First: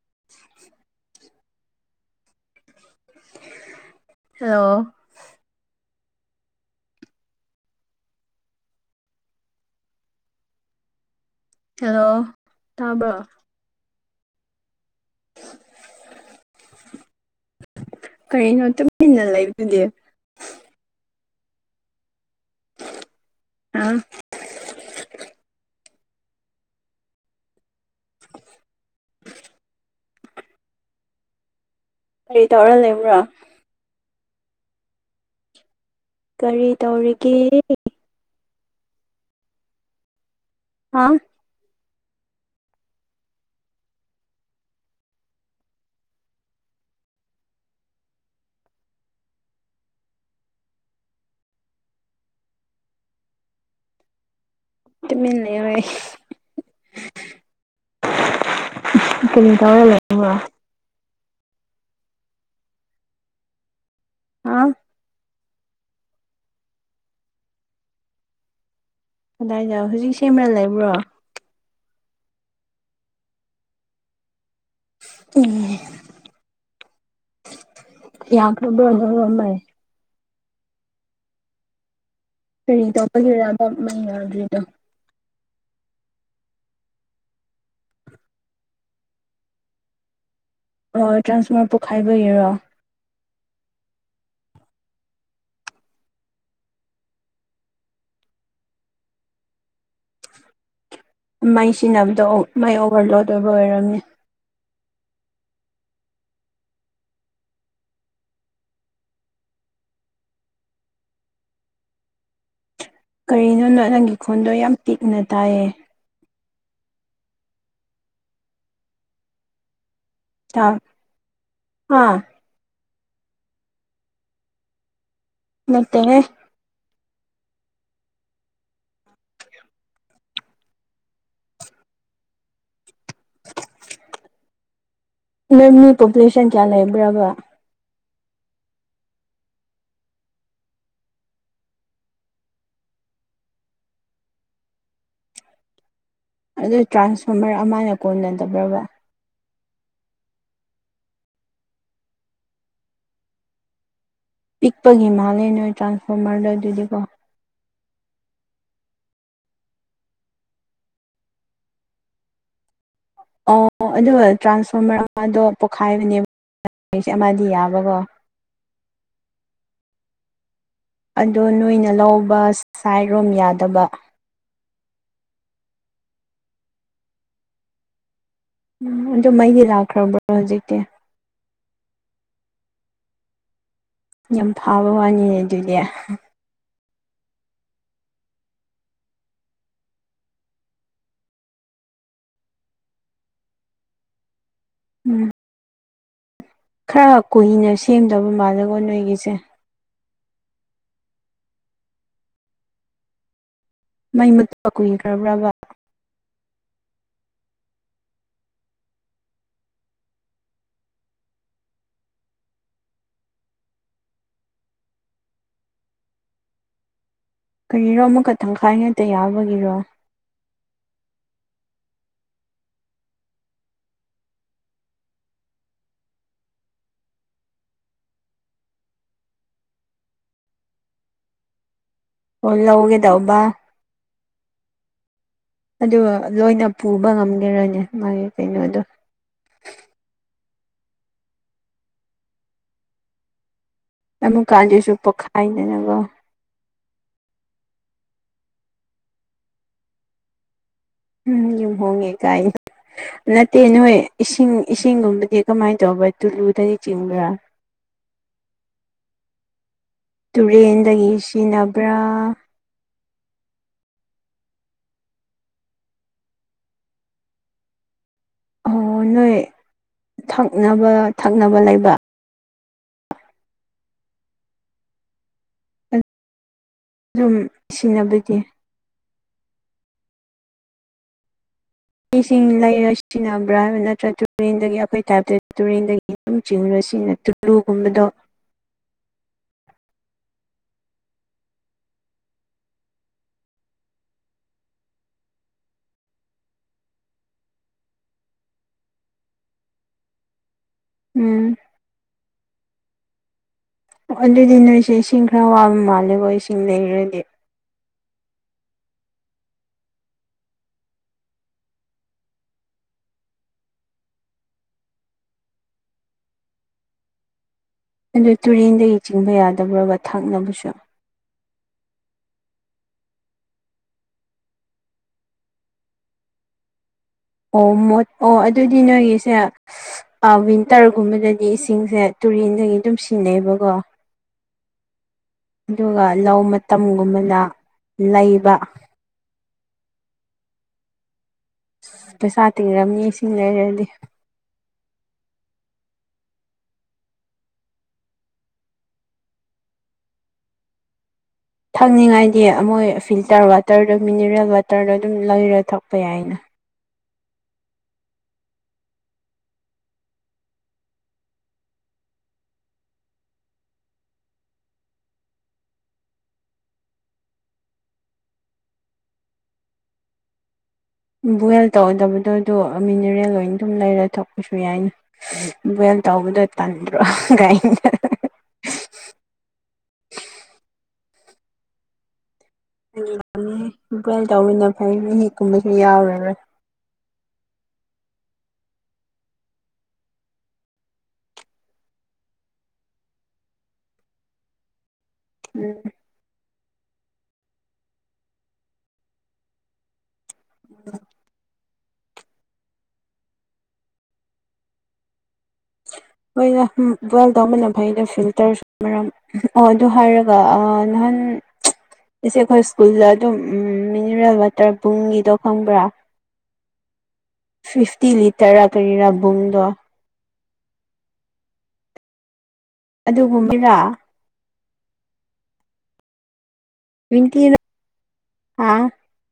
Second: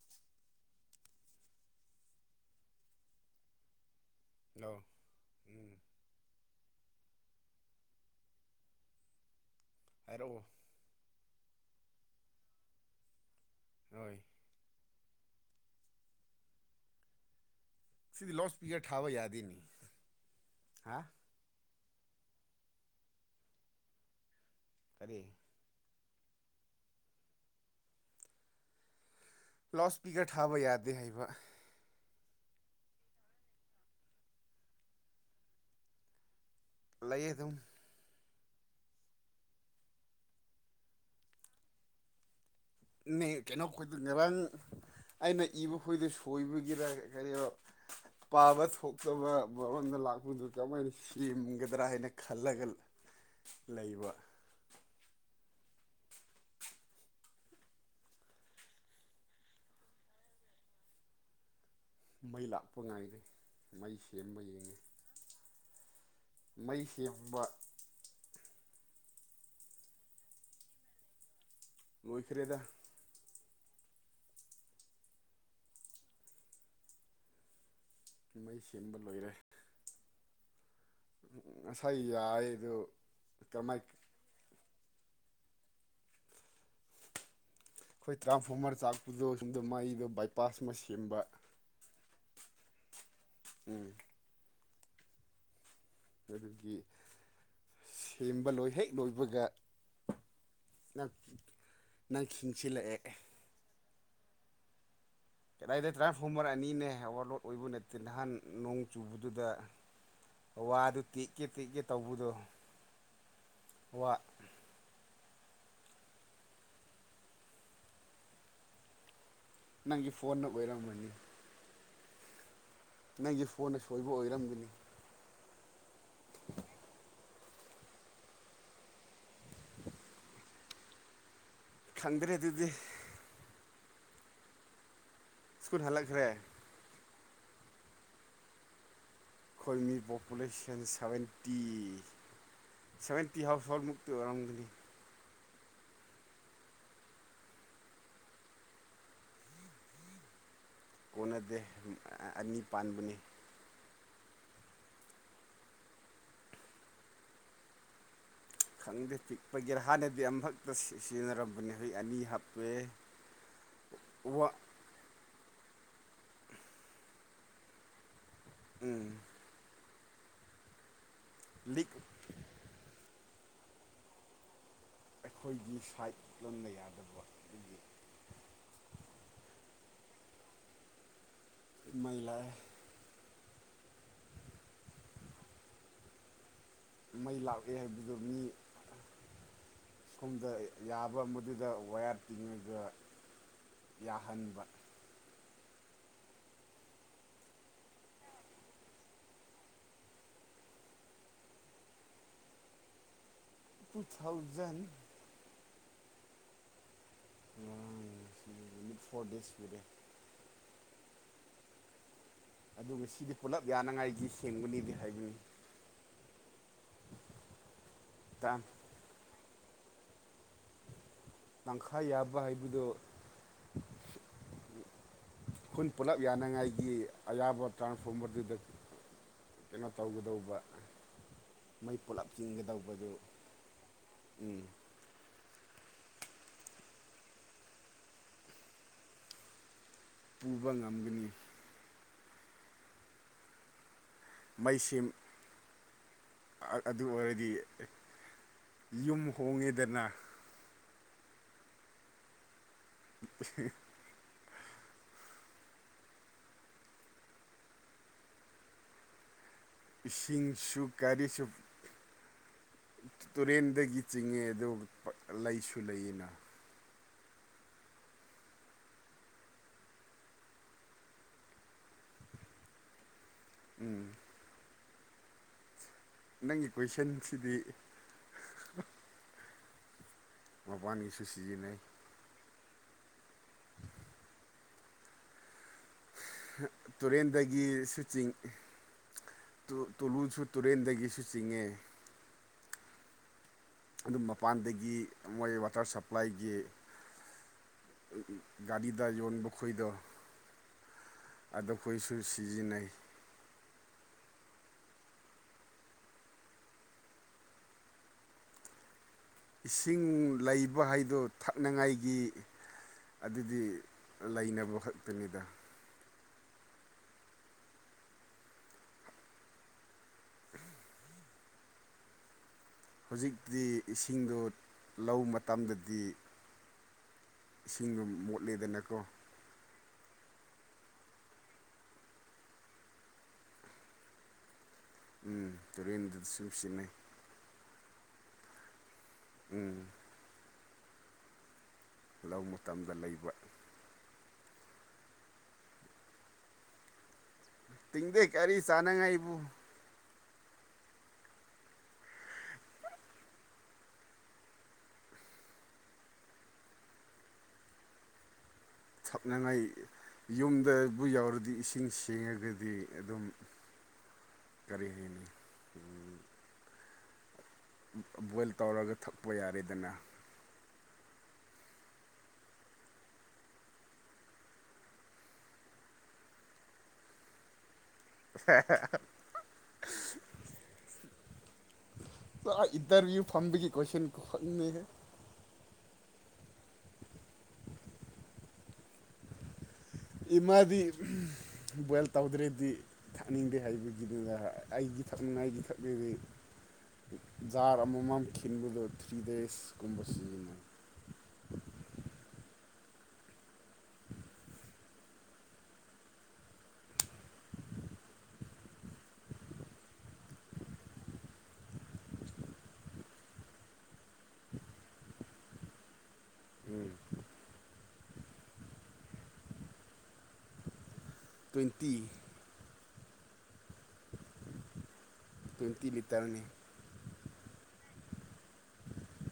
[unintelligible] ꯑ ꯍꯜꯂꯣ ꯎꯝ ꯍꯥꯏꯔꯛꯑꯣ ꯍꯜꯂꯣ ꯇꯥꯕ꯭ꯔꯣ ꯍꯣꯏ ꯁꯤꯗꯤ ꯂꯥꯎꯠ ꯀꯔꯤꯅꯣ ꯏꯁꯄꯤꯀꯔ ꯊꯥꯕ ꯇꯨꯃꯤꯟꯅ ꯌꯥꯗꯦꯅꯤ ꯂꯩꯕꯗꯤ ꯍꯥ ꯑꯥ ꯀꯔꯤ ꯑꯁꯄꯤꯀꯔ ꯊꯥꯕ ꯌꯥꯗꯦ ꯍꯥꯏꯕ ꯀꯔꯤ ꯇꯧꯔ ꯂꯩꯕ꯭ꯔꯣ ꯀꯔꯤ ꯂꯩ ꯇꯧꯔꯤꯒꯦ ꯑꯗꯨꯝ ꯍꯥꯥ ꯅ ꯀꯩꯅꯣ ꯉꯕꯥꯡ ꯑꯩꯅ ꯏꯕ ꯈꯣꯏꯗ ꯁꯣꯏꯕꯒꯤꯔ ꯀꯔꯤ ꯄꯥꯕ ꯊꯣꯛꯇꯕ ꯃꯑꯣꯗ ꯂꯥꯛꯄꯗꯨ ꯀꯃꯥꯏꯅ ꯁꯦꯝꯒꯗ꯭ꯔꯥ ꯍꯥꯏꯅ ꯈꯜꯂꯒ ꯂꯩꯕ ꯠꯇ ꯃꯅꯦ ꯑꯣꯏꯌꯦ ꯀꯔꯤ ꯇꯧꯔ ꯂꯩꯗꯣꯢꯕ ꯃꯩ ꯂꯥꯛꯄ ꯉꯥꯏꯔꯤ ꯃꯩ ꯁꯦꯝꯕ ꯍꯥ ꯌꯦꯡꯉꯤ ꯃꯩ ꯍꯟꯕ ꯀꯗꯥꯏꯗ ꯍꯧꯖꯤꯛ ꯁꯦꯝꯃ ꯂꯩꯕ꯭ꯔꯣ ꯃꯣꯏ ꯈꯔꯤꯦꯗ ꯎ ꯌꯥ ꯃꯩ ꯁꯦꯝꯕ ꯀꯕꯃ ꯁꯩ ꯀꯔꯤ ꯇꯒꯤꯦꯔꯕ ꯃꯩ ꯌꯥꯎꯗ꯭ꯔꯤꯗꯣ ꯑꯩꯈꯣꯏ ꯇ꯭ꯔꯥꯟꯐꯣꯔꯃꯔ ꯆꯥꯛꯄꯗꯣ ꯁꯣꯨꯝꯗ ꯃꯩꯗꯣ ꯕꯥꯏ ꯄꯥꯁ ꯑꯃ ꯁꯦꯝꯕ ꯍꯥꯏꯕꯒꯤꯔꯣ ꯎꯝ ꯑꯗꯨꯒꯤ ꯁꯦꯝꯕ ꯂꯣꯏ ꯍꯦꯛ ꯂꯣꯏꯕꯒ ꯅꯪ ꯃꯩ ꯅꯪ ꯁꯤꯖꯤꯟꯅꯕꯗꯣ ꯃꯩ ꯈꯤꯡꯁꯤꯜꯂꯛꯑꯦ ꯑꯣꯚꯔꯂꯣꯗ ꯑꯣꯏꯕ ꯑꯣꯏꯔꯝꯃꯤ ꯀꯗꯥꯏꯗ ꯇ꯭ꯔꯥꯟꯁꯐꯣꯔꯃꯔ ꯑꯅꯤꯅꯦ ꯑꯣꯕꯔꯂꯣꯗ ꯑꯣꯏꯕ ꯅꯠꯇꯦ ꯅꯍꯥꯟ ꯅꯣꯡ ꯆꯨꯕꯗꯨꯗ ꯋꯥꯗꯨ ꯇꯦꯛꯛꯀꯦ ꯇꯦꯛꯀꯦ ꯇꯧꯕꯗꯣ ꯀꯔꯤꯅꯣꯅꯣ ꯅꯪꯒꯤ ꯋꯥ ꯈꯣꯟꯗꯣ ꯌꯥꯝ ꯇꯤꯛꯅ ꯇꯥꯏꯌꯦ ꯅꯪꯒꯤ ꯐꯣꯟꯅ ꯑꯣꯏꯔꯝꯕꯅꯤ ꯑꯥ ꯅꯪꯁ ꯐꯣꯟ ꯑꯁꯣꯏꯕ ꯑꯣꯏꯔꯝꯒꯅꯤ ꯃꯠꯇꯦꯅꯦ ꯈꯪꯗ꯭ꯔꯦ ꯑꯗꯨꯗꯤ ꯅꯣꯏ ꯁ꯭ꯀꯨꯜ ꯃꯤ ꯍꯜꯂꯛꯈ꯭ꯔꯦ ꯄꯣꯄꯨꯂꯦꯁꯟ ꯀꯌꯥ ꯂꯩꯕ꯭ꯔꯕ ꯈꯣꯏꯃꯤ ꯄꯣꯄꯨꯂꯦꯁꯟ ꯁꯚꯦꯟꯇꯤ ꯁꯚꯦꯟꯇꯤ ꯍꯥꯎꯁ ꯍꯃꯨꯛꯇꯤ ꯑꯣꯏꯔꯝꯒꯅꯤ ꯑꯗꯨ ꯇ꯭ꯔꯥꯟꯁꯐꯣꯔꯃꯔ ꯑꯃꯅ ꯀꯣꯟꯅꯗꯕ꯭ꯔꯕ ꯀꯣꯟꯅꯗꯦ ꯑꯅꯤ ꯄꯥꯟꯕꯅꯤ ꯄꯤꯛꯄꯒꯤ ꯃꯥꯜꯂꯦ ꯅꯣꯏ ꯇ꯭ꯔꯥꯟꯁꯐꯣꯔꯃꯔꯗꯣ ꯑꯗꯨꯗꯤꯀꯣ ꯈꯪꯗꯦ ꯄꯤꯛꯄꯒꯤꯦꯔ ꯍꯥꯟꯅꯗꯤ ꯑꯃꯈꯛꯇ ꯁꯤꯖꯤꯟꯅꯔꯝꯕꯅꯦ ꯍꯣꯏ ꯑꯅꯤ ꯍꯥꯞꯄꯦ ꯑꯣ ꯑꯗꯨꯣ ꯋꯥ ꯇ꯭ꯔꯥꯟꯁꯐꯣꯔꯃꯔ ꯑꯗꯣ ꯄꯣꯛꯈꯥꯏꯕꯅꯦꯕꯁꯦ ꯑꯃꯗꯤ ꯌꯥꯕꯀꯣ ꯎꯝ ꯑꯗꯣ ꯂꯤꯛ ꯅꯣꯏꯅ ꯂꯧꯕ ꯁꯥꯏꯔꯣꯝ ꯌꯥꯗꯕ ꯑꯩꯈꯣꯏꯒꯤ ꯁꯥꯏꯠ ꯂꯣꯟꯅ ꯌꯥꯗꯕ ꯑꯗꯨꯒꯤ ꯎꯝ ꯑꯗꯨ ꯃꯩꯗꯤ ꯂꯥꯛꯈ꯭ꯔꯕ꯭ꯔꯣ ꯍꯧꯖꯤꯛꯇꯤ ꯃꯩꯂ ꯌꯥꯝ ꯐꯥꯕ ꯋꯥꯅꯤꯅꯦ ꯑꯗꯨꯗꯤ ꯃꯩ ꯂꯥꯛꯑꯦ ꯍꯥꯏꯕꯗꯨꯣ ꯃꯤ ꯁꯣꯝꯗ ꯌꯥꯕ ꯃꯗꯨꯗ ꯋꯥꯌꯥꯔ ꯇꯤꯡꯉꯒ ꯌꯥꯍꯟꯕ ꯎꯝ ꯈꯔ ꯀꯨꯏꯅ ꯁꯦꯝꯗꯕ ꯃꯥꯜꯂꯦꯒꯣ ꯅꯣꯏꯒꯤꯁꯦ ꯇꯨ ꯃꯩ ꯃꯇꯨ ꯊꯥꯎꯖꯟ ꯀꯨꯏꯈ꯭ꯔꯕ꯭ꯔꯥꯒ ꯎꯝ ꯐꯣꯔ ꯗꯦꯁ ꯄꯤꯔꯦꯠ ꯑꯗꯨꯒ ꯁꯤꯗꯤ ꯄꯨꯂꯞ ꯌꯥꯅꯉꯥꯏꯒꯤ ꯁꯦꯡꯕꯅꯤꯗꯤ ꯍꯥꯏꯕꯅꯤ ꯀꯔꯤꯔꯣ ꯑꯃꯨꯛꯈ ꯇꯪꯈꯥꯏꯉꯇ ꯌꯥꯕꯒꯤꯔꯣ ꯇꯪꯈꯥꯏ ꯌꯥꯕ ꯍꯥꯏꯕꯗꯨꯣ ꯈꯨꯟ ꯄꯨꯂꯞ ꯌꯥꯅꯉꯥꯏꯒꯤ ꯑꯌꯥꯕ ꯇꯥꯟ ꯐꯕꯗꯨꯗ ꯀꯩꯅꯣ ꯇꯧꯒꯗꯧꯕ ꯃꯩ ꯄꯨꯂꯞ ꯑꯣ ꯂꯧꯒꯦ ꯆꯤꯡꯒꯗꯧꯕꯗꯨ ꯇꯧꯕ ꯎꯝ ꯑꯗꯨꯒ ꯂꯣꯏꯅ ꯄꯨꯕ ꯉꯝꯒꯔꯅꯤ ꯃꯥꯒꯤ ꯀꯩꯅꯣꯗꯣ ꯄꯨꯕ ꯉꯝꯒꯅꯤ ꯃꯩ ꯑꯃꯨꯛꯀꯥꯟꯖꯤꯦꯁꯨ ꯁꯦꯝ ꯄꯣꯛꯈꯥꯏꯗꯅꯅꯕ ꯑꯗꯨ ꯑꯣꯏꯔꯗꯤ ꯌꯨꯝ ꯍꯣꯡꯉꯦꯗꯅ ꯎꯝ ꯌ ꯍꯣꯡꯉꯦ ꯀꯥꯏ ꯅꯠꯇꯦ ꯅꯦ ꯏꯁꯤꯡ ꯏꯁꯤꯡꯒꯨꯝꯕꯗꯤ ꯀꯃꯥꯏꯅ ꯇꯧꯕ ꯇꯨꯂꯨꯗꯒꯤ ꯆꯤꯡꯕ꯭ꯔꯥ ꯏꯁꯤꯡꯁꯨ ꯇꯨꯔꯦꯟꯗꯒꯤ ꯀꯔꯤꯁꯨ ꯁꯤꯖꯤꯟꯅꯕ꯭ꯔꯥ ꯇꯨꯔꯦꯟꯗꯒꯤ ꯆꯤꯡꯉꯦ ꯑꯗꯨꯒ ꯂꯩꯁꯨ ꯂꯩꯌꯦꯅ ꯑꯣ ꯅꯣꯏ ꯊꯛꯅꯕ ꯊꯛꯅꯕ ꯂꯩꯕ ꯎꯝ ꯅꯪꯒꯤ ꯑꯗꯨꯝ ꯀꯣꯏꯁꯟꯁꯤꯗꯤ ꯁꯤꯟꯅꯅꯕꯗꯤ ꯃꯕꯥꯅꯤꯁꯨ ꯁꯤꯖꯤꯟꯅꯩ ꯏꯁꯤꯡ ꯂꯩꯔ ꯁꯤꯖꯤꯟꯅꯕ꯭ꯔꯥ ꯍꯥꯏꯕ ꯅꯠꯇ꯭ꯔꯒ ꯇꯨꯔꯦꯟꯗꯒꯤ ꯑꯩꯈꯣꯏ ꯇꯥꯏꯞꯇ ꯇꯨꯔꯦꯟꯗꯒꯤ ꯑꯗꯨꯝ ꯆꯤꯡꯔ ꯁꯤꯖꯤꯟꯅ ꯇꯨꯔꯦꯟꯗꯒꯤꯁꯨ ꯇꯨꯂꯨꯒꯨꯝꯕꯗꯣ ꯆꯤꯡ ꯇꯨꯂꯨꯁꯨ ꯇꯨꯔꯦꯟꯗꯒꯤꯁꯨ ꯆꯤꯡꯉꯦ ꯑꯗꯨꯝ ꯃꯄꯥꯟꯗꯒꯤ ꯃꯣꯏ ꯋꯥꯇꯔ ꯁꯄ꯭ꯂꯥꯏꯒꯤ ꯔꯤꯗ ꯌꯣꯟ ꯈꯣꯏꯗ ꯎꯝ ꯑꯗꯨꯈꯣꯏꯁꯨ ꯁꯤꯖꯤꯟꯅꯩ ꯑꯗꯨꯗꯤ ꯅꯣꯏꯁꯦ ꯏꯁꯤꯡ ꯈꯔ ꯋꯥꯕ ꯃꯥꯜꯂꯦꯀꯣ ꯏꯁꯤꯡ ꯂꯩꯔꯗꯤ ꯏꯁꯤꯡ ꯂꯩꯕ ꯍꯥꯏꯗꯣ ꯊꯛꯅꯉꯥꯏꯒꯤ ꯑꯗꯨꯗꯤ ꯂꯩꯅꯕ ꯈꯛꯇꯅꯤꯗ ꯑꯗꯨ ꯇꯨꯔꯦꯟꯗꯒꯤ ꯆꯤꯡꯕ ꯌꯥꯗꯕ꯭ꯔꯒ ꯊꯛꯅꯕꯁꯨ ꯍꯧꯖꯤꯛꯇꯤ ꯏꯁꯤꯡꯗꯣ ꯂ ꯃꯇꯝꯗꯗꯤ ꯑꯣ ꯃꯣ ꯏꯁꯤꯡꯗꯣ ꯑꯣ ꯑꯗꯨꯗꯤ ꯃꯣꯠꯂꯦꯗꯅꯀꯣ ꯅꯣꯏꯒꯤꯁꯦ ꯋꯤꯟꯇꯔꯒꯨꯝꯕꯗꯗꯤ ꯏꯁꯤꯡꯁꯦ ꯇꯨꯔꯦꯟꯗꯒꯤ ꯑꯗꯨꯝ ꯁꯤꯟꯅꯩꯑꯕꯀꯣ ꯎꯝ ꯑꯗꯨꯒ ꯇꯨꯔꯦꯟꯗ ꯂꯧ ꯁꯨꯝ ꯁꯤꯖꯤꯟꯅꯩ ꯃꯇꯝꯒꯨꯝꯕꯗ ꯂꯩꯕ ꯎꯝ ꯂꯧ ꯄꯩꯁꯥ ꯃꯇꯝꯗ ꯇꯤꯡꯔꯝꯅꯤ ꯂꯩꯕ ꯏꯁꯤꯡ ꯂꯩꯔꯗꯤ ꯇꯤꯡꯗꯦ ꯀꯔꯤ ꯆꯥꯅꯉꯥꯏꯕꯨ ꯊꯛꯅꯤꯡꯉꯥꯏꯗꯤ ꯃꯣꯏ ꯐꯤꯜꯇꯔ ꯋꯥꯇꯔꯗ ꯃꯤꯅꯔꯦꯜ ꯋꯥꯇꯔꯗꯣ ꯑꯗꯨꯝ ꯂꯩꯔ ꯊꯛꯄ ꯌꯥꯏꯅ ꯁꯛꯅꯉꯥꯏ ꯌꯨꯝꯗꯕꯨ ꯌꯥꯎꯔꯗꯤ ꯏꯁꯤꯡ ꯁꯦꯡꯉꯒꯗꯤ ꯑꯗꯨꯝ ꯀꯔꯤꯗꯅꯤ ꯎ ꯕꯣꯏꯜ ꯇꯧꯔꯒ ꯊꯛꯄ ꯌꯥꯔꯦꯗꯅ ꯕꯣꯏꯜ ꯇꯧꯗꯕꯗꯣ ꯑꯗꯨ ꯃꯤꯅꯔꯦꯜ ꯑꯣꯏꯅ ꯑꯗꯨꯝ ꯂꯩꯔ ꯊꯛꯄꯁꯨ ꯌꯥꯏꯅꯤ ꯇꯧꯕꯗꯣ ꯇꯟꯗ꯭ꯔꯣ ꯀꯥꯏꯗ [unintelligible] ꯏꯇꯔꯨ ꯐꯪꯕꯤꯒꯤ ꯀ꯭ꯋꯁꯟ ꯀ ꯐꯪ ꯀꯨꯝꯕꯁꯨ ꯌꯥꯎꯔꯔꯣꯏ ꯏꯃꯗꯤ ꯕꯣꯏꯜ ꯇꯧꯗ꯭ꯔꯗꯤ ꯊꯥꯅꯤꯡꯗꯦ ꯍꯥꯏꯕꯒꯤꯗꯨꯗ ꯑꯩꯒꯤ ꯊꯝꯅ ꯎꯝ ꯖꯥꯔ ꯑꯃꯃꯝ ꯈꯤꯟꯕꯗꯣ ꯊ꯭ꯔꯤ ꯗꯦꯖꯀꯨꯝꯕ ꯁꯤꯖꯤꯟꯅꯩ ꯎ [unintelligible] ꯃꯣꯏꯅ ꯕꯜ ꯇ ꯃꯟꯅ ꯐꯩꯗ ꯐꯤꯜꯇꯔ ꯃꯔꯝ ꯑꯣ ꯑꯗꯨ ꯍꯥꯏꯔꯒ ꯅꯍꯥꯟ ꯎꯝ ꯏꯁꯦ ꯑꯩꯈꯣꯏ ꯁ꯭ꯀꯨꯜꯗ ꯑꯗꯨꯝ ꯃꯤꯅꯔꯦꯜ ꯋꯥꯇꯔ ꯕꯨꯡꯒꯤꯗꯣ ꯈꯪꯕ꯭ꯔꯥ ꯐꯤꯐꯇꯤ ꯂꯤꯇꯔ ꯀꯔꯤꯔꯥꯕꯨꯡꯗꯣ ꯇ꯭ꯋꯦꯟꯇꯤ ꯑꯗꯨꯒꯨꯝꯕꯔ ꯇꯋꯥꯏꯇꯤ ꯂꯤꯇꯔꯅꯤ [unintelligible] ꯑ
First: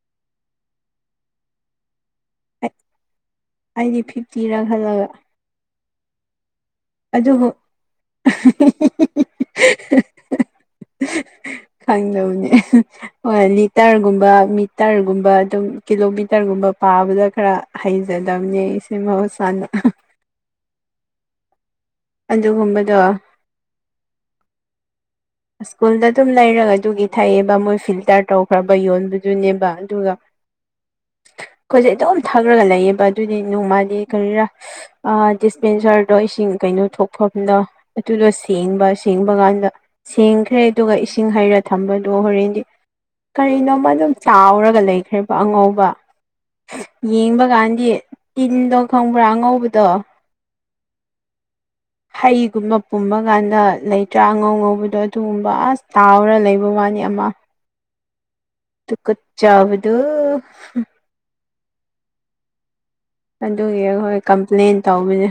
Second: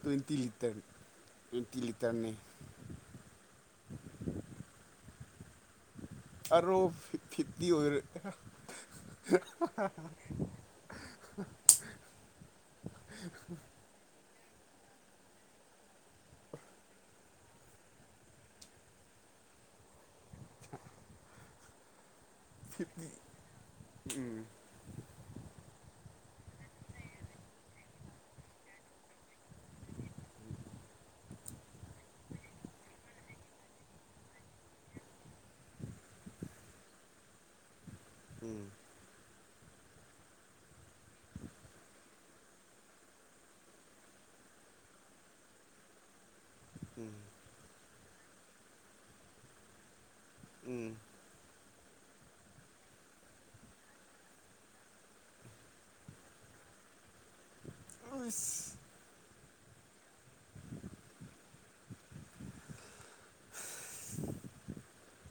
ꯇ꯭ꯋꯦꯟꯇꯤ ꯂꯤꯇꯔ ꯇ꯭ꯋꯦꯟꯇꯤ ꯂꯤꯇꯔꯅꯦ ꯑꯩꯗꯤ ꯐꯤꯐꯇꯤꯔꯥ ꯈꯜꯂꯒ ꯑꯔꯣ ꯑꯗꯨꯕꯨ ꯐꯤꯞꯇꯤ ꯑꯣꯏꯔꯦ ꯈꯪꯗꯕꯅꯦ ꯍꯣ ꯂꯤꯇꯔꯒꯨꯝꯕ ꯃꯤꯇꯔꯒꯨꯝꯕ ꯑꯗꯨꯝ ꯀꯤꯂꯣꯃꯤꯇꯔꯒꯨꯝꯕ ꯄꯥꯕꯗ ꯈꯔ ꯍꯩꯖꯗꯕꯅꯦ ꯑꯩꯁꯦ ꯃꯍꯧꯁꯥ ꯑ [unintelligible] ꯑꯗꯨ ꯒꯨꯝꯕꯗꯣ ꯐꯤꯐꯇꯤ ꯎꯝ [inaudible] ꯁ꯭ꯀꯨꯜꯗ ꯑꯗꯨꯝ ꯂꯩꯔꯒ ꯑꯗꯨꯒꯤ ꯊꯛꯑꯦꯕ ꯃꯣꯏ ꯐꯤꯜꯇꯔ ꯇꯧꯈ꯭ꯔꯕ ꯌꯣꯟꯕꯗꯨꯅꯦꯕ ꯑꯗꯨꯒ [inaudible] ꯑꯩꯈꯣꯏꯁꯦ ꯑꯗꯨꯝ ꯊꯥꯛꯔꯒ ꯂꯩꯌꯦꯕ ꯑꯗꯨꯗꯤ ꯅꯣꯡꯗꯤ ꯀꯔꯤꯔꯥ ꯗꯤꯁꯄꯦꯟꯁꯔꯗꯣ ꯏꯁꯤꯡ ꯀꯩꯅꯣ ꯊꯣꯛꯐꯝꯗꯣ ꯑꯗꯨꯗꯣ ꯎꯝ ꯁꯦꯡꯕ ꯁꯦꯡꯕ ꯀꯥꯟꯗ ꯁꯦꯡꯈ꯭ꯔꯦ ꯑꯗꯨꯒ ꯏꯁꯤꯡ ꯍꯩꯔ ꯊꯝꯕ ꯗꯣ ꯍꯣꯔꯦꯟꯗꯤ ꯀꯔꯤꯅꯣꯃ ꯑꯗꯨꯝ ꯆꯥꯎꯔꯒ ꯂꯩꯈ꯭ꯔꯦꯕ ꯑꯉꯧꯕ ꯎꯝ ꯌꯦꯡꯕ ꯀꯥꯟꯗꯤ ꯇꯤꯟꯗꯣ ꯈꯪꯕ꯭ꯔꯥ ꯉꯧꯕꯗꯣ ꯎꯝ ꯍꯩꯒꯨꯝꯕ ꯄꯨꯝꯕ ꯀꯥꯟꯗ ꯂꯩꯇ꯭ꯔꯥ ꯑꯉꯧ ꯉꯧꯕꯗꯣ ꯑꯗꯨꯒꯨꯝꯕ ꯑꯁ ꯇꯥꯎꯔ ꯂꯩꯕ ꯋꯥ ꯃꯥꯅꯤ ꯑꯃ ꯑꯁ ꯇꯨꯒꯠꯆꯕꯗꯣ ꯑꯗꯨꯒꯤ ꯑꯩꯈꯣꯏ ꯀꯝꯄ꯭ꯂꯦꯟ ꯇꯧꯕꯅꯦ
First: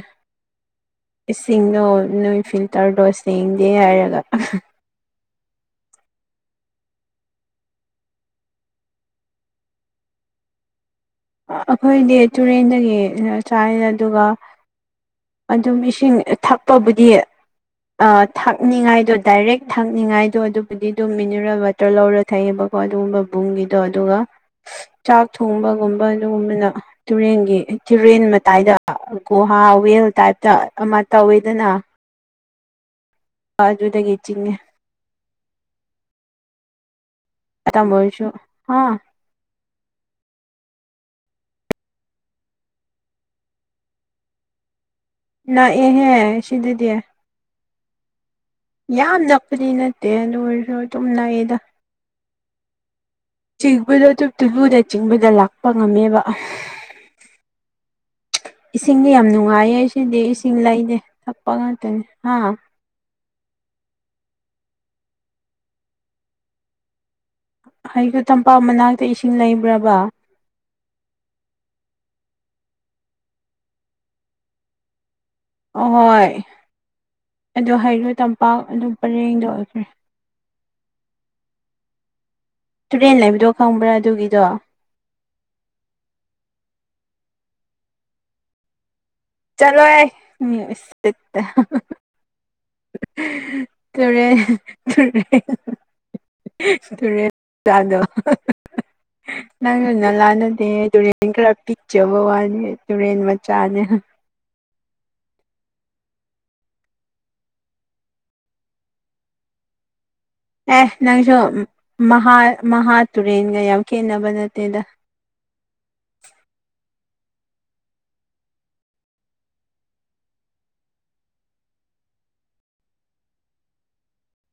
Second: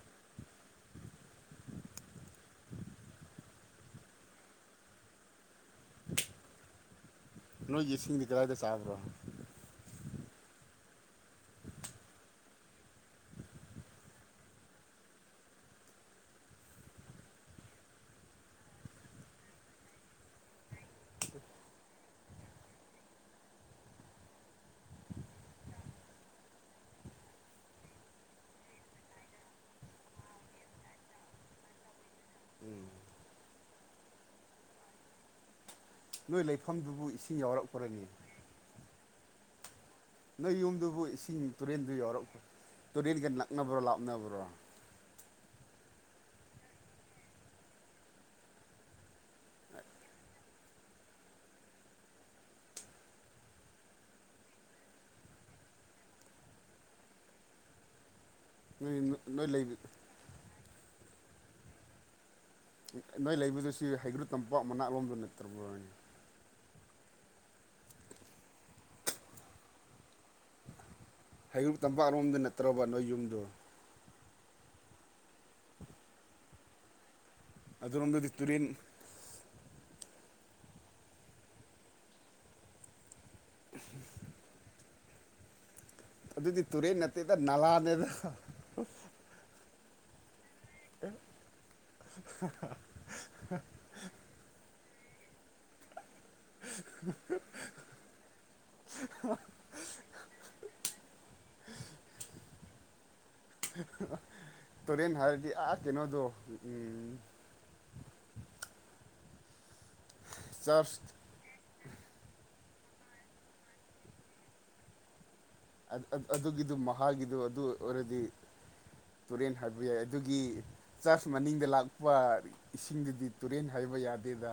ꯏꯁꯤꯡꯗꯣ ꯅꯣꯏ ꯐꯤꯜꯇꯔꯗꯣ ꯁꯦꯡꯗꯦ ꯍꯥꯏꯔꯒ [inaudible] ꯅꯣꯏ ꯏꯁꯤꯡꯗꯤ ꯀꯔꯥꯏꯗ ꯆꯥꯕ꯭ꯔꯣ ꯑꯩꯈꯣꯏꯗꯤ ꯇꯨꯔꯦꯟꯗꯒꯤ ꯆꯥꯏ ꯑꯗꯨꯒ ꯑꯗꯨꯝ ꯏꯁꯤꯡ ꯊꯛꯄꯕꯨꯗꯤ ꯊꯛꯅꯤꯡꯉꯥꯏꯗꯣ ꯗꯥꯏꯔꯦꯛ ꯊꯥꯛꯅꯤꯡꯉꯥꯏꯗꯣ ꯑꯗꯨꯕꯨꯗꯤ ꯑꯗꯨꯝ ꯃꯤꯅꯔꯦꯜ ꯋꯥꯇꯔ ꯂꯧꯔ ꯊꯛꯑꯕ ꯑꯗꯨꯒꯨꯝꯕ ꯕꯨꯝꯒꯤꯗꯣ ꯑꯗꯨꯒ ꯆꯥꯛ ꯊꯣꯡꯕꯒꯨꯝ ꯑꯗꯨꯒꯕꯅ ꯇꯨꯔꯦꯟꯒꯤ ꯇꯨꯔꯦꯟ ꯃꯇꯥꯏꯗ ꯒꯨꯍꯥ ꯋꯦꯜ ꯇꯥꯏꯞꯇ ꯑꯃ ꯇꯧꯋꯦꯗꯅꯥ ꯑꯥꯗꯨꯗꯒꯤ ꯆꯤꯡꯉꯦ ꯅꯣꯏ ꯂꯩꯐꯝꯗꯨꯕꯨ ꯏꯁꯤꯡ ꯇꯝ ꯌꯥꯎꯔꯛꯈ꯭ꯔꯅꯤ ꯑꯣꯏꯔꯁꯨ ꯍꯥ ꯅꯣꯏ ꯌꯨꯝꯗꯨꯕꯨ ꯏꯁꯤꯡ ꯇꯨꯔꯦꯟꯗꯨ ꯌꯥꯎꯔꯛꯄ ꯇꯨꯔꯦꯟꯒ ꯅꯛꯅꯕ꯭ꯔꯣ ꯂꯥꯞꯅꯕ꯭ꯔꯣ ꯅꯛꯑꯦꯍꯦ ꯁꯤꯗꯗꯤ ꯌꯥꯝ ꯅꯛꯄꯗꯤ ꯅꯠꯇꯦ ꯑꯗꯨ ꯑꯣꯏꯔꯁꯨ ꯑꯗꯨꯝ ꯅꯛꯏꯗ ꯆꯤꯡꯕꯗ ꯇꯨꯞ ꯇꯨꯂꯨꯅ ꯆꯤꯡꯕꯗ ꯂꯥꯛꯄ ꯉꯝꯃꯦꯕ ꯅꯣꯏ ꯏꯁꯤꯡꯗꯤ ꯌꯥꯝ ꯅꯣꯏ ꯂꯩꯕ ꯅꯨꯡꯉꯥꯏꯌꯦ ꯁꯤꯗꯤ ꯏꯁꯤꯡ ꯂꯩꯗꯦ ꯊꯛꯄ ꯉꯥꯛꯇꯅꯦ ꯍꯥꯥ ꯅꯣꯏ ꯂꯩꯕꯗꯨ ꯁꯤ ꯍꯩꯒ꯭ꯔꯨ ꯇꯝꯄꯥꯛ ꯃꯅꯥꯛ ꯂꯣꯝꯗ ꯅꯠꯇ꯭ꯔꯕꯅꯦ ꯑꯩꯗꯣ ꯇꯝꯄꯥꯛ ꯃꯅꯥꯛꯇ ꯏꯁꯤꯡ ꯂꯩꯕ꯭ꯔꯕ ꯍꯩꯔꯨꯛ ꯇꯝꯄꯥꯛꯔꯣꯝꯗ ꯅꯠꯇ꯭ꯔꯔꯕ ꯅꯣꯏ ꯌꯨꯝꯗꯨ ꯑꯍꯣꯏ ꯑꯗꯨ ꯍꯩꯔꯨ ꯑꯗꯨꯔꯣꯝꯗꯗꯤ ꯇꯝꯄꯥꯛ ꯇꯨꯔꯦꯟ ꯑꯗꯨꯝ ꯄꯔꯦꯡꯗ ꯑꯣꯏꯈ꯭ꯔꯦ ꯇꯨꯔꯦꯟ ꯂꯩꯕꯗꯣ ꯈꯪꯕ꯭ꯔꯥ ꯑꯗꯨꯒꯤꯗꯣ ꯑꯗꯨꯗꯤ ꯇꯨꯔꯦꯟ ꯅꯠꯇꯦꯗ ꯅꯥꯂꯥꯅꯦꯗ ꯆꯠꯂꯣꯍꯦ ꯃꯤ ꯎꯁꯥꯠꯇꯕ ꯇꯨꯔꯦꯜ ꯇꯨꯔꯦꯟ ꯇꯨꯔꯦꯟ ꯆꯥꯗꯣ ꯅꯪ ꯅ ꯂꯥꯟꯅꯅꯦ ꯑꯗꯨ ꯄꯤꯛꯆꯔ ꯋꯥ ꯋꯥꯅꯦ ꯇꯨꯔꯦꯟ ꯃꯆꯥꯅꯦ ꯇꯨꯔꯦꯟ ꯍꯥꯏꯔꯗꯤ ꯑꯥ ꯀꯩꯅꯣꯗꯣ ꯎꯝ ꯑꯦ ꯆꯔꯆ ꯅꯪꯁꯨ ꯃꯍꯥ ꯃꯍꯥ ꯇꯨꯔꯦꯟꯒ ꯌꯥꯝ ꯈꯦꯠꯅꯕ ꯅꯠꯇꯦꯗ ꯑꯗꯨꯒꯤꯗꯨ ꯃꯍꯥꯛꯀꯤꯥꯒꯤꯗꯨꯣ ꯑꯗꯨ ꯑꯣꯏꯔꯗꯤ ꯇꯨꯔꯦꯟ ꯍꯥꯏꯕ ꯌꯥꯏ ꯑꯗꯨꯒꯤ ꯆꯔꯆ ꯃꯅꯤꯡꯗ ꯂꯥꯛꯄ ꯏꯁꯤꯡꯗꯨꯗꯤ ꯇꯨꯔꯦꯟ ꯍꯥꯏꯕ ꯃꯖꯥꯗꯗ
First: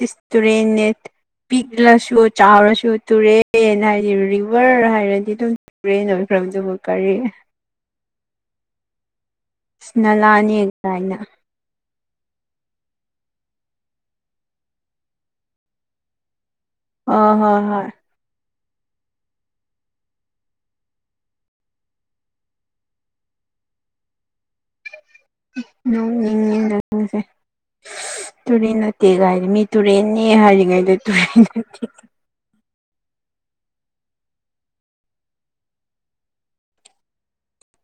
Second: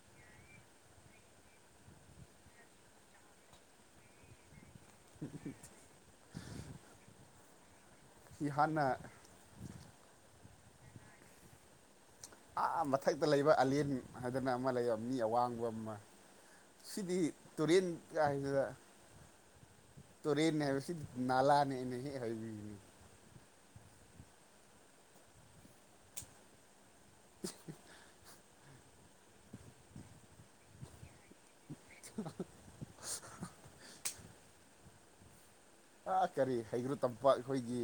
ꯤꯁ ꯇꯨꯔꯦꯟꯅꯦꯠ ꯄꯤꯛꯂꯁꯨ ꯆꯥꯎꯔꯁꯨ ꯇꯨꯔꯦꯅ ꯍꯥꯏꯗꯤ ꯈꯕꯔ ꯍꯥꯏꯔꯗꯤ ꯑꯗꯨꯝꯨꯔꯦ ꯅꯣꯏꯈ꯭ꯔꯕꯗꯨꯕꯨ ꯀꯔꯤ ꯏꯍꯥꯟꯅ ꯏꯁ ꯅꯂꯥꯅꯤ ꯀꯥꯏꯅ ꯑꯥ ꯃꯊꯛꯇ ꯂꯩꯕ ꯑꯂꯦꯟ ꯍꯥꯏꯗꯅ ꯑꯃ ꯂꯩꯕ ꯃꯤ ꯑꯋꯥꯡꯕ ꯑꯃ ꯁꯤꯗꯤ ꯑꯣ ꯍꯣꯏ ꯇꯨꯔꯦꯟ ꯍꯣꯏ ꯀꯥꯏ ꯍꯥꯏꯁꯤꯗ ꯇꯔꯤ ꯅꯕꯁꯤ ꯅꯂꯥꯅꯦꯅꯦ ꯍꯥꯏꯕꯤꯅꯤ ꯅꯪꯗꯁꯦ ꯇꯨꯔꯔꯤ ꯅꯠꯇꯦꯒꯥꯏꯔꯤ ꯃꯤ ꯇꯨꯔꯦꯟꯅꯤ ꯍꯥꯏꯔꯤꯉꯥꯏꯗ ꯇꯨꯔꯔꯤ ꯑ ꯀꯔꯤ ꯍꯩꯒ꯭ꯔꯨ ꯇꯝꯄꯥꯛ ꯑꯩꯈꯣꯏꯒꯤ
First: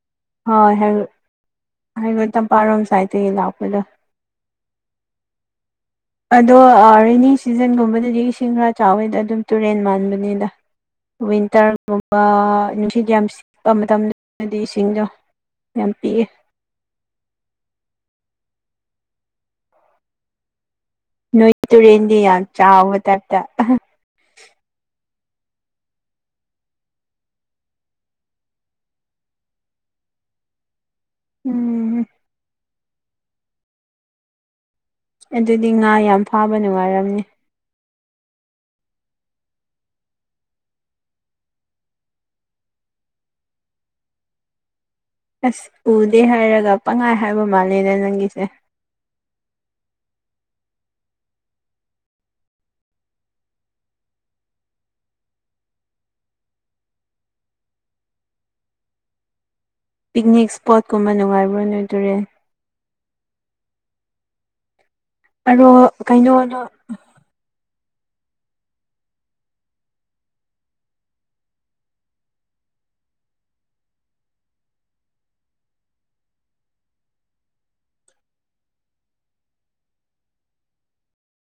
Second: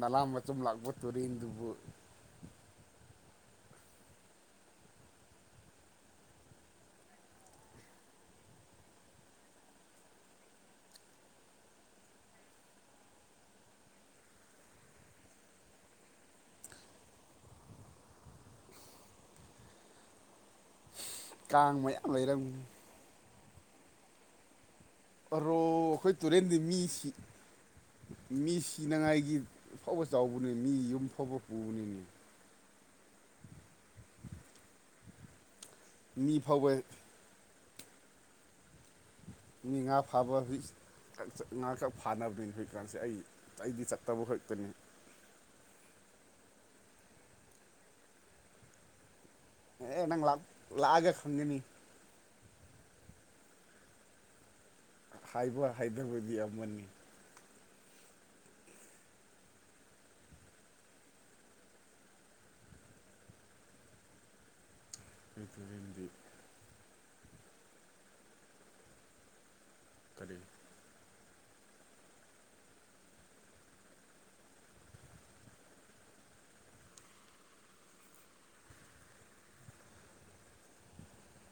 ꯂ ꯃꯆꯨꯝ ꯍꯣꯏ ꯂꯥꯛꯄ ꯇꯔꯤꯟ ꯗꯨꯕꯔ ꯌꯥꯥꯏ ꯇꯂꯂ ꯑꯗꯣ ꯔꯦꯅꯤ ꯁꯤꯖꯟꯒꯨꯝꯕꯗꯗꯤ ꯏꯁꯤꯡ ꯈꯔ ꯆꯥꯎꯋꯦꯗ ꯑꯗꯨꯝ ꯇꯨꯔꯦꯟ ꯃꯥꯟꯕꯅꯤꯗ ꯋꯤꯟꯇꯔꯒꯨꯝꯕ ꯅꯨꯡꯁꯤꯠ ꯌꯥꯝ ꯁꯤꯠꯄ ꯃꯇꯝꯗꯗꯗꯤ ꯏꯁꯤꯡꯗꯣ ꯌꯥꯝꯇꯤꯑ ꯅꯣꯏ ꯀꯥꯡ ꯃꯌꯥꯝ ꯇꯨꯔꯦꯟꯗꯤ ꯌꯥꯝ ꯂꯩꯔꯝꯅꯤ ꯆꯥꯒ ꯇꯞꯗ ꯑꯣ ꯑꯩꯈꯣꯏ ꯇꯨꯔꯦꯟꯗꯤ ꯃꯤꯁꯤ ꯃꯤ ꯁꯤꯅꯉꯥꯏꯒꯤ ꯐꯥꯎꯕ ꯆꯥꯎꯕꯅꯤ ꯃꯤ ꯌꯨꯝ ꯐꯥꯎꯕ ꯎꯝ ꯄꯨꯕꯅꯤꯅꯤ ꯑꯗꯨꯗꯤ ꯉꯥ ꯌꯥꯝ ꯃꯤ ꯐꯥꯕ ꯐꯥꯎꯕ ꯅꯨꯡꯉꯥꯏꯔꯝꯅꯤ ꯃꯤꯅꯤꯉꯥ ꯐꯥꯕ ꯍ ꯉꯥ ꯈꯛ ꯐꯥꯅꯕꯅꯤꯅꯤ ꯍꯧꯖꯤꯛꯀꯥꯟꯁꯤꯦ ꯑꯩ ꯑꯩꯗꯤ ꯆꯠꯇꯕ ꯍꯦꯛꯇꯅꯤ ꯑꯁ ꯎꯗꯦ ꯍꯥꯏꯔꯒ ꯄꯪꯉꯥꯏ ꯍꯥꯏꯕ ꯃꯥꯜꯂꯦꯗ ꯅꯪꯒꯤꯁꯦ ꯑꯦ ꯑꯦ ꯅꯪ ꯂꯥꯛꯑꯒ ꯈꯪꯒꯅꯤ ꯍꯥꯏꯕ ꯍꯥꯏꯗꯕꯗꯤ ꯑꯃꯅꯤ ꯄꯤꯛꯅꯤꯛ ꯏꯁꯄꯣꯠꯀꯨꯝꯕ ꯅꯨꯡꯉꯥꯏꯕ꯭ꯔꯥ ꯅꯣꯏꯗꯣꯔꯦ ꯑꯩꯈꯣꯏ ꯑꯣ ꯇꯨꯔꯦꯟꯗꯤ ꯀꯩꯅꯣꯅ ꯀꯔꯤ